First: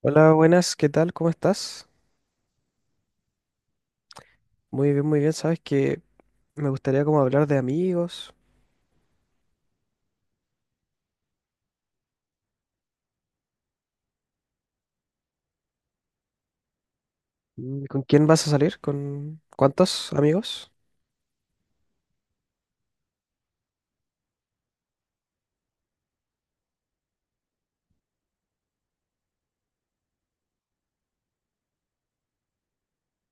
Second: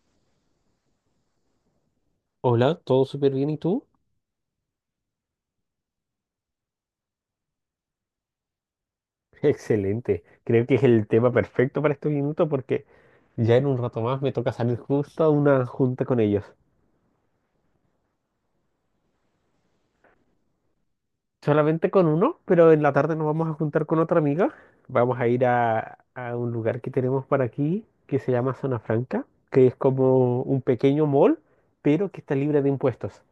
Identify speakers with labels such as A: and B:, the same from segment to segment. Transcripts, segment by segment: A: Hola, buenas, ¿qué tal? ¿Cómo estás?
B: Hola, ¿todo súper bien y tú?
A: Muy bien, muy bien. Sabes que me gustaría como hablar de amigos.
B: Excelente. Creo que es el tema perfecto para este minuto porque ya en un rato más me toca salir justo a una junta con ellos.
A: ¿Con quién vas a salir? ¿Con cuántos amigos?
B: Solamente con uno, pero en la tarde nos vamos a juntar con otra amiga. Vamos a ir a un lugar que tenemos para aquí que se llama Zona Franca, que es como un pequeño mall, pero que está libre de impuestos.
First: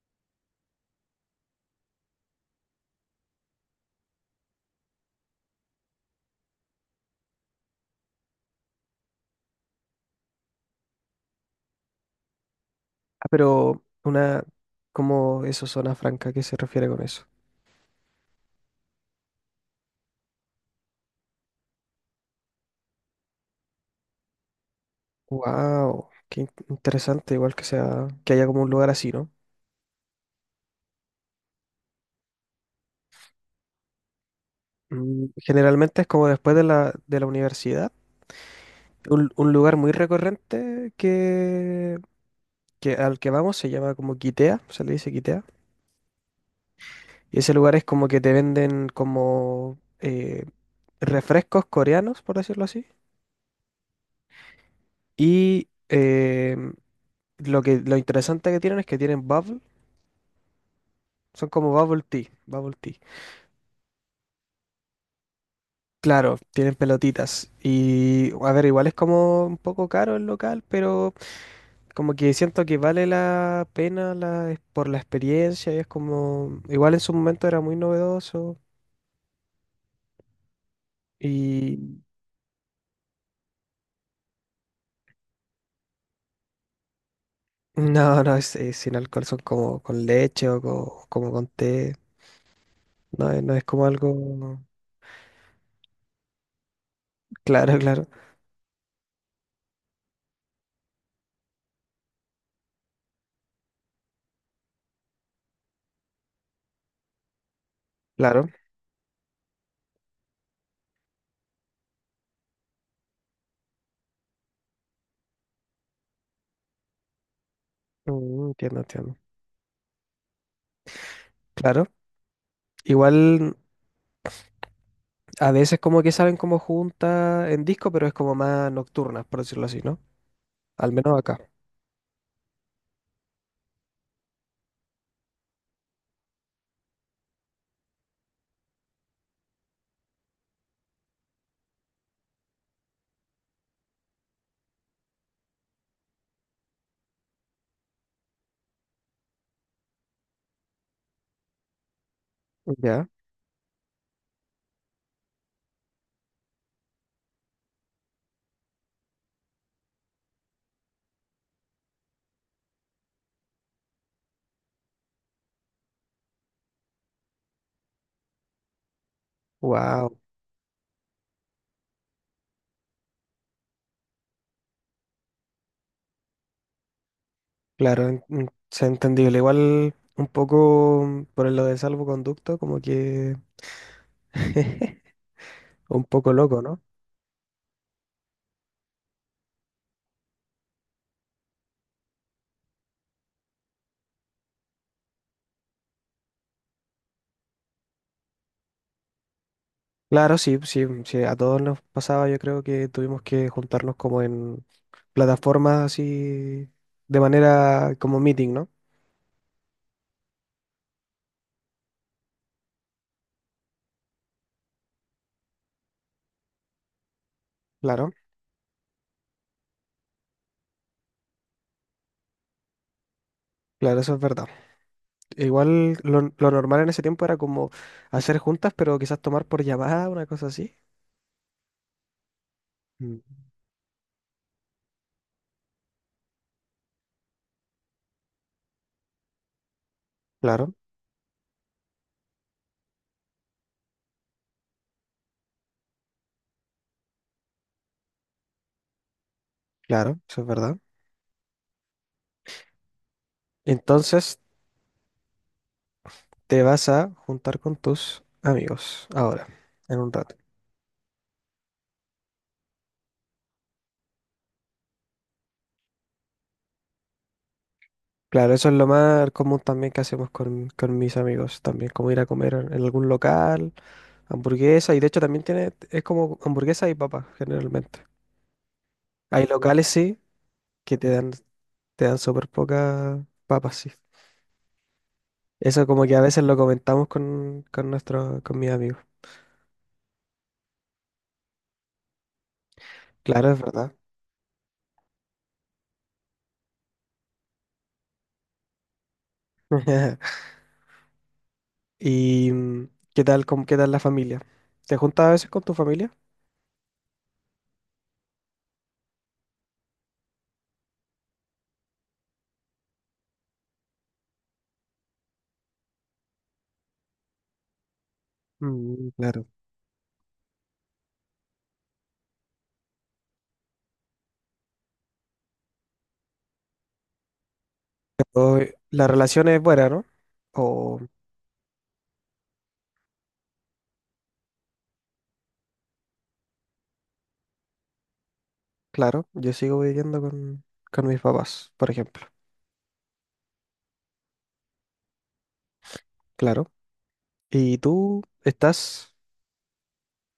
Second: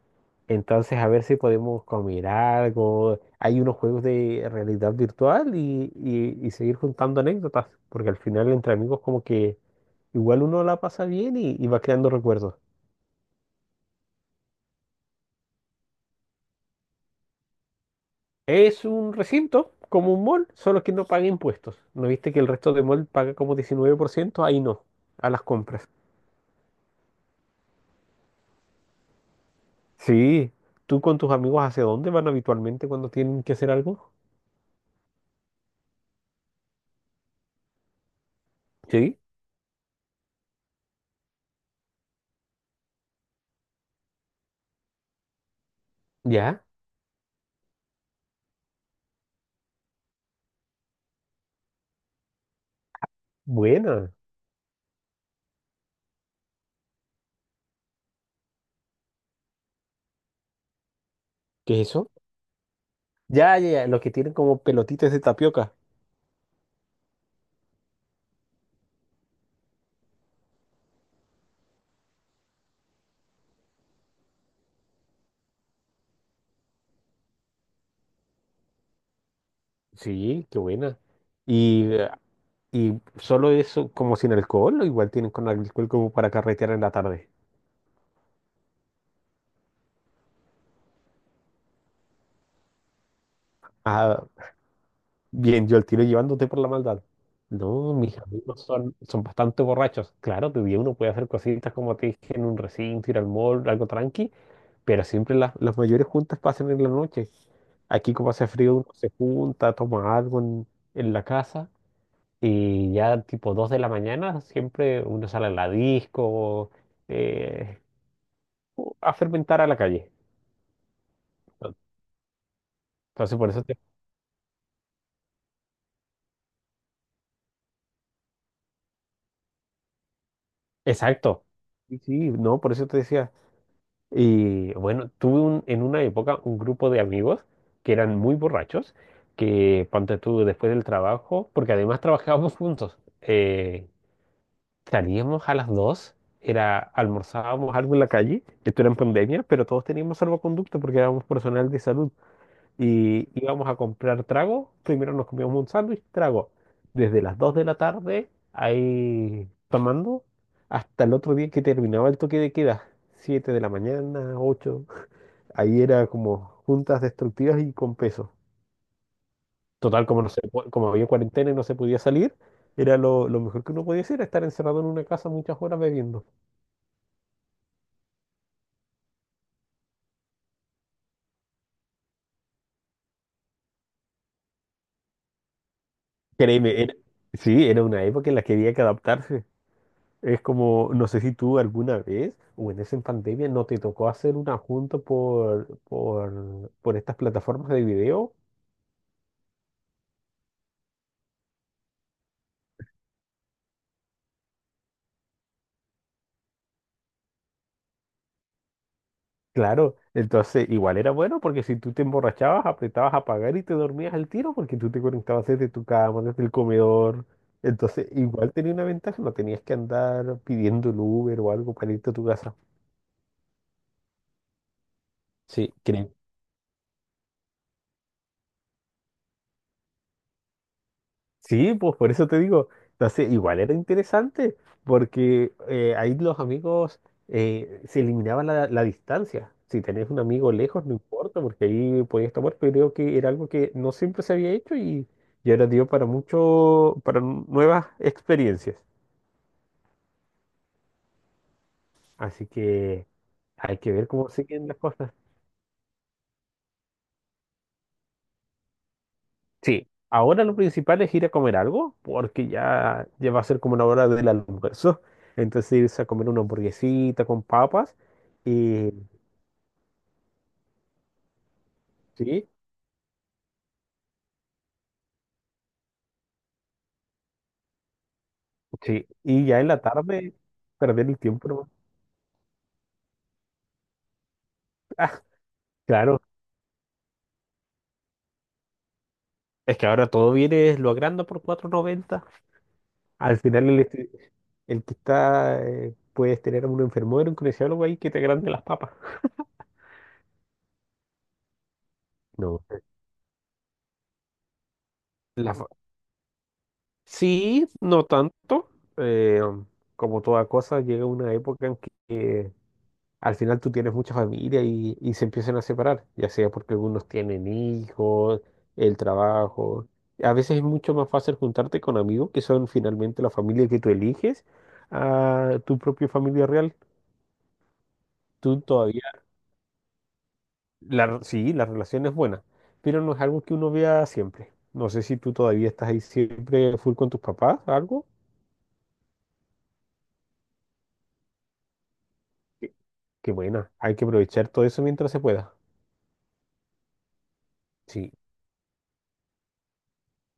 B: Entonces, a ver si podemos comer algo. Hay unos juegos de realidad virtual y seguir juntando anécdotas, porque al final entre amigos como que igual uno la pasa bien y va creando recuerdos.
A: Ah, pero una, ¿cómo eso, zona franca, ¿qué se refiere con eso?
B: Es un recinto, como un mall, solo que no paga impuestos. ¿No viste que el resto de mall paga como 19%? Ahí no, a las compras.
A: Wow, interesante, igual que sea, que haya como un lugar así, ¿no?
B: Sí, ¿tú con tus amigos hacia dónde van habitualmente cuando tienen que hacer algo?
A: Mm, generalmente es como después de la universidad.
B: Sí.
A: Un lugar muy recurrente que al que vamos se llama como Quitea, se le dice Quitea.
B: ¿Ya?
A: Y ese lugar es como que te venden como refrescos coreanos, por decirlo así.
B: Buena.
A: Y em, lo interesante que tienen es que tienen son como
B: ¿Qué es
A: bubble
B: eso?
A: tea, bubble tea.
B: Ya, ya, ya, los que tienen como pelotitas de tapioca.
A: Claro, tienen pelotitas. Y a ver, igual es como un poco caro el local, pero como que siento que vale la pena por la experiencia. Y es como, igual en su momento era muy novedoso.
B: Sí, qué buena.
A: Y
B: Y, eh, y solo eso, como sin alcohol, o igual tienen con alcohol como para carretear en la tarde.
A: no, es sin alcohol, son como con leche o como con té. No es como
B: Ah,
A: algo.
B: bien, yo al tiro llevándote por la maldad.
A: Claro,
B: No,
A: claro,
B: mis amigos son bastante borrachos. Claro, de día uno puede hacer cositas como te dije en un recinto, ir al mall, algo tranqui, pero siempre las mayores juntas pasan en la noche. Aquí como
A: claro.
B: hace frío, uno se junta, toma algo en la casa y ya tipo 2 de la mañana siempre uno sale a la disco, eh,
A: Mm, entiendo,
B: a
A: entiendo.
B: fermentar a la calle.
A: Claro.
B: Entonces, por
A: Igual
B: eso te...
A: a veces como que salen como juntas en disco, pero es como más nocturnas, por decirlo así, ¿no? Al menos acá.
B: Exacto. Sí, sí, no, por eso te decía. Y bueno, en una época un grupo de amigos que eran muy borrachos, que ponte tú después del trabajo, porque además trabajábamos juntos. Salíamos a las 2, era, almorzábamos algo en la calle. Esto era en pandemia, pero todos teníamos salvoconducto porque éramos personal de salud.
A: Ya.
B: Y íbamos a comprar trago. Primero nos comíamos un sándwich, trago. Desde las 2 de la tarde, ahí tomando, hasta el otro día que terminaba el toque de queda. 7 de la mañana, 8. Ahí era como juntas destructivas y con peso. Total,
A: Wow.
B: como, no se po- como había cuarentena y no se podía salir, era lo mejor que uno podía hacer, estar encerrado en una casa muchas horas bebiendo.
A: Claro, es entendible. Igual un poco por lo de salvoconducto, como que un poco loco,
B: Créeme,
A: ¿no?
B: era- sí, era una época en la que había que adaptarse. Es como, no sé si tú alguna vez, o en esa pandemia, no te tocó hacer una junta por estas plataformas de video.
A: Claro, sí, sí, sí, a todos nos pasaba, yo creo que tuvimos que juntarnos como en plataformas así de manera como meeting, ¿no?
B: Claro, entonces igual era bueno porque si tú te emborrachabas, apretabas a pagar y te dormías al tiro porque tú te conectabas desde tu cama, desde el comedor. Entonces
A: Claro,
B: igual tenía una ventaja, no tenías que andar pidiendo el Uber o algo para irte a tu casa.
A: claro, eso es verdad.
B: Sí,
A: Igual
B: creo.
A: lo normal en ese tiempo era como hacer juntas, pero quizás tomar por llamada, una cosa así.
B: Sí, pues por eso te digo.
A: Mm.
B: Entonces, igual era interesante, porque ahí los amigos se eliminaba la distancia. Si tenés un amigo
A: Claro,
B: lejos, no importa, porque ahí podías tomar, pero creo que era algo que no siempre se había hecho y ahora dio para mucho, para nuevas experiencias.
A: claro, eso es verdad.
B: Así que hay que ver cómo
A: Entonces
B: siguen las cosas.
A: te vas a juntar con tus amigos ahora,
B: Sí,
A: en un rato.
B: ahora lo principal es ir a comer algo, porque ya, ya va a ser como una hora del almuerzo. Entonces irse a comer una hamburguesita con papas
A: Claro, eso es lo
B: y
A: más común también que hacemos con mis amigos también, como ir a
B: sí,
A: comer en algún local, hamburguesa, y de hecho también tiene, es como hamburguesa y papas generalmente.
B: sí,
A: Hay
B: y ya en la
A: locales sí
B: tarde
A: que
B: perder el tiempo nomás.
A: te dan súper pocas papas, sí.
B: Ah,
A: Eso como que a
B: claro,
A: veces lo comentamos con nuestro con mis amigos.
B: es que ahora todo viene, lo agranda por 4,90. Al
A: Claro, es
B: final el,
A: verdad.
B: estu- el que está, puedes tener a un enfermero, un kinesiólogo ahí que te agrande las papas.
A: ¿Y
B: No,
A: qué tal, qué tal la familia? ¿Te juntas a veces
B: la
A: con
B: fa-
A: tu familia?
B: sí, no tanto. Eh, como toda cosa, llega una época en que al final tú tienes mucha familia y se empiezan a separar, ya sea porque algunos tienen hijos, el
A: Mm, claro.
B: trabajo. A veces es mucho más fácil juntarte con amigos que son finalmente la familia que tú eliges a tu propia familia real.
A: O,
B: Tú todavía,
A: la relación es buena, ¿no? O,
B: sí, la relación es buena, pero no es algo que uno vea siempre. No sé si tú todavía estás ahí siempre full con tus papás, algo.
A: claro, yo sigo viviendo con mis papás, por ejemplo.
B: Qué qué buena, hay que aprovechar todo eso mientras se pueda.
A: Claro. ¿Y
B: Sí.
A: tú estás?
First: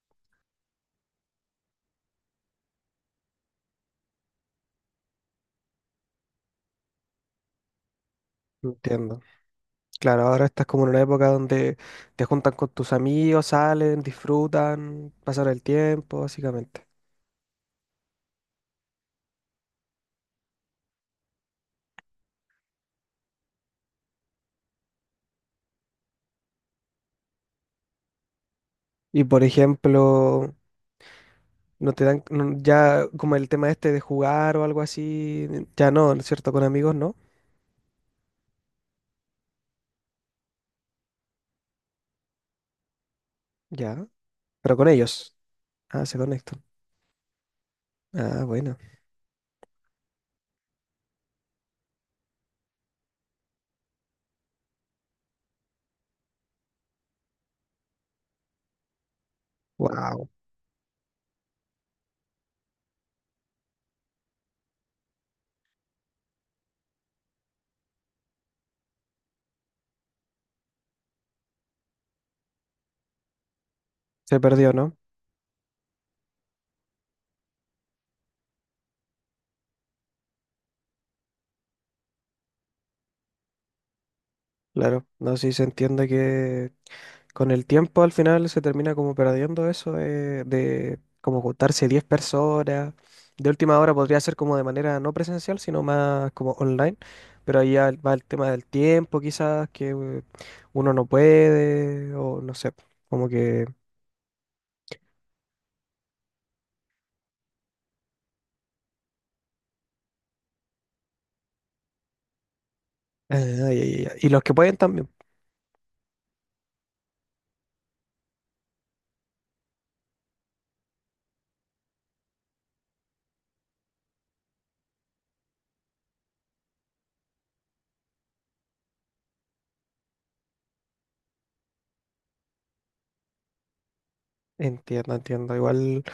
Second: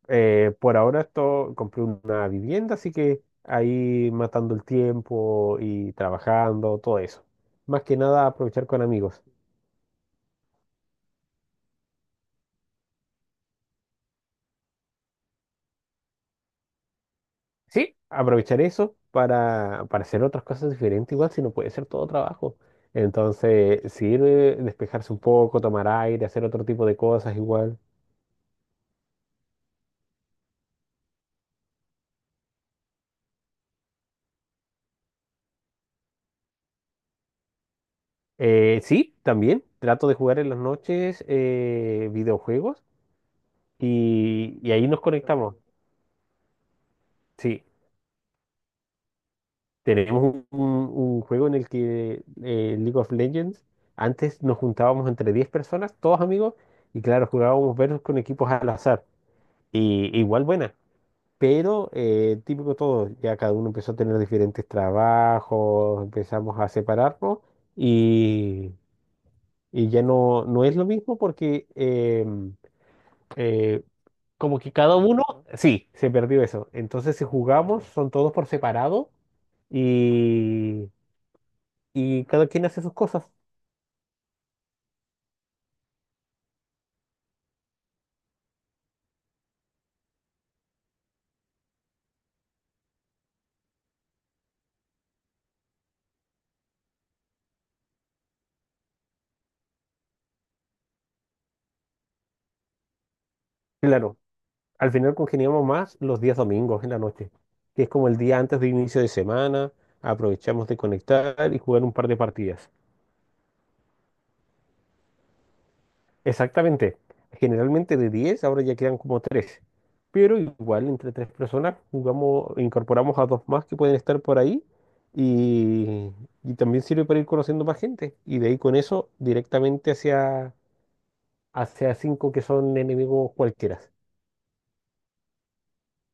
B: Por ahora esto, compré una vivienda, así que ahí matando el tiempo y trabajando, todo eso. Más que nada aprovechar con
A: Entiendo.
B: amigos.
A: Claro, ahora estás como en una época donde te juntan con tus amigos, salen, disfrutan, pasan el tiempo, básicamente.
B: Sí, aprovechar eso para hacer otras cosas diferentes, igual si no puede ser todo trabajo. Entonces, sirve despejarse un poco, tomar aire, hacer otro tipo de cosas igual.
A: Y por ejemplo, no te dan, ya como el tema este de jugar o algo así, ya no, ¿no es cierto? Con amigos no,
B: Sí, también trato de jugar en las noches, videojuegos
A: ya,
B: y
A: pero
B: ahí
A: con
B: nos
A: ellos.
B: conectamos.
A: Ah, se conectan.
B: Sí,
A: Ah, bueno.
B: tenemos un juego en el que, League of Legends, antes nos juntábamos entre 10 personas, todos amigos, y claro, jugábamos versus con equipos al azar. Y
A: Wow.
B: igual buena, pero típico todo, ya cada uno empezó a tener diferentes trabajos, empezamos a separarnos y, y ya no, no es lo mismo porque eh,
A: Se
B: como que
A: perdió,
B: cada
A: ¿no?
B: uno, sí, se perdió eso. Entonces si jugamos son todos por separado. Y, y cada quien hace sus cosas.
A: Claro, no sé si se entiende que con el tiempo al final se termina como perdiendo eso de como juntarse 10 personas. De última hora podría ser como de manera no presencial, sino más como online, pero ahí ya va el tema del tiempo quizás, que uno no puede, o no sé, como que...
B: Claro, al final congeniamos más los días domingos en la noche, que es como el día antes de inicio de semana, aprovechamos de conectar y jugar un par de partidas.
A: Ah, ya, ya, ya. Y los que pueden también.
B: Exactamente, generalmente de 10 ahora ya quedan como 3, pero igual entre 3 personas jugamos, incorporamos a 2 más que pueden estar por ahí y, y también sirve para ir conociendo más gente y de ahí con eso directamente hacia, 5 que son enemigos cualquiera.
A: Entiendo, entiendo. Igual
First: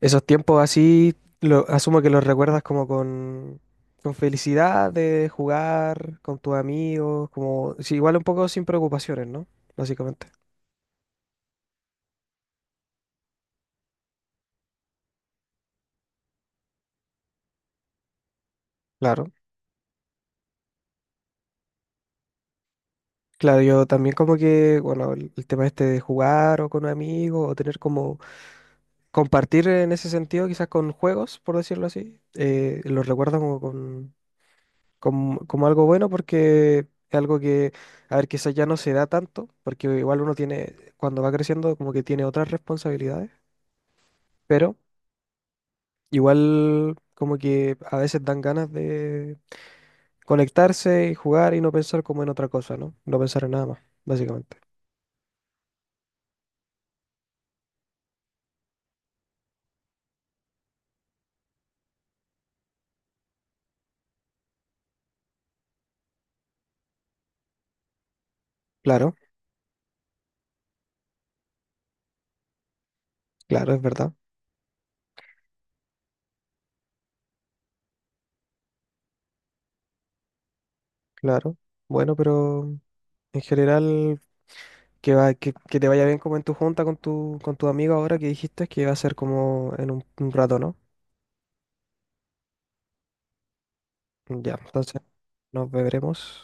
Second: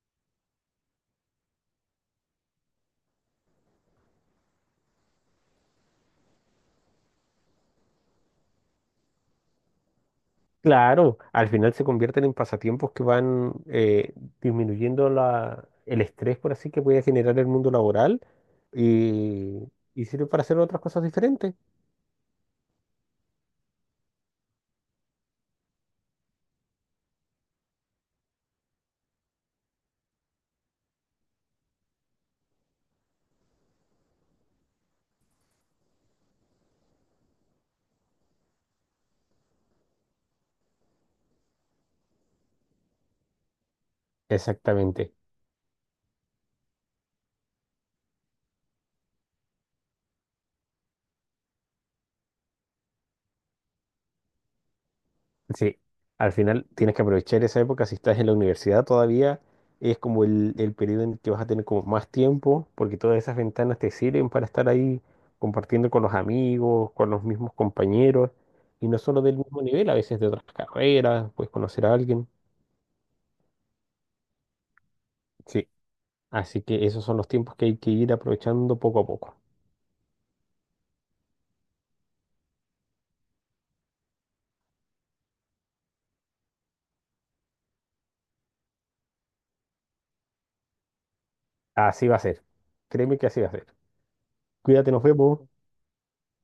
A: esos tiempos así, asumo que los recuerdas como con felicidad de jugar con tus amigos, como, sí, igual un poco sin preocupaciones, ¿no? Básicamente.
B: Claro, al final se convierten en pasatiempos que van, disminuyendo el estrés, por así que puede generar el mundo laboral
A: Claro.
B: y, y sirve para hacer otras cosas diferentes.
A: Claro, yo también como que, bueno, el tema este de jugar o con amigos o tener como, compartir en ese sentido quizás con juegos, por decirlo así, los recuerdo como con como, como algo bueno porque es algo que, a ver, quizás ya no se da tanto, porque igual uno tiene, cuando va creciendo, como que tiene otras responsabilidades, pero
B: Exactamente.
A: igual como que a veces dan ganas de conectarse y jugar y no pensar como en otra cosa, ¿no? No pensar en nada más, básicamente.
B: Sí, al final tienes que aprovechar esa época. Si estás en la universidad todavía, es como el periodo en el que vas a tener como más tiempo, porque todas esas ventanas te sirven para estar ahí compartiendo con los amigos, con los mismos compañeros, y no
A: Claro,
B: solo del mismo nivel, a veces de otras carreras, puedes conocer a alguien.
A: claro, es verdad,
B: Sí. Así que esos son los tiempos que hay que ir aprovechando poco a poco.
A: claro. Bueno, pero en general... Que, va, que te vaya bien como en tu junta con con tu amigo ahora que dijiste que va a ser como en un rato, ¿no?
B: Así va a ser. Créeme que así va a ser.
A: Ya,
B: Cuídate,
A: entonces
B: nos vemos.
A: nos veremos.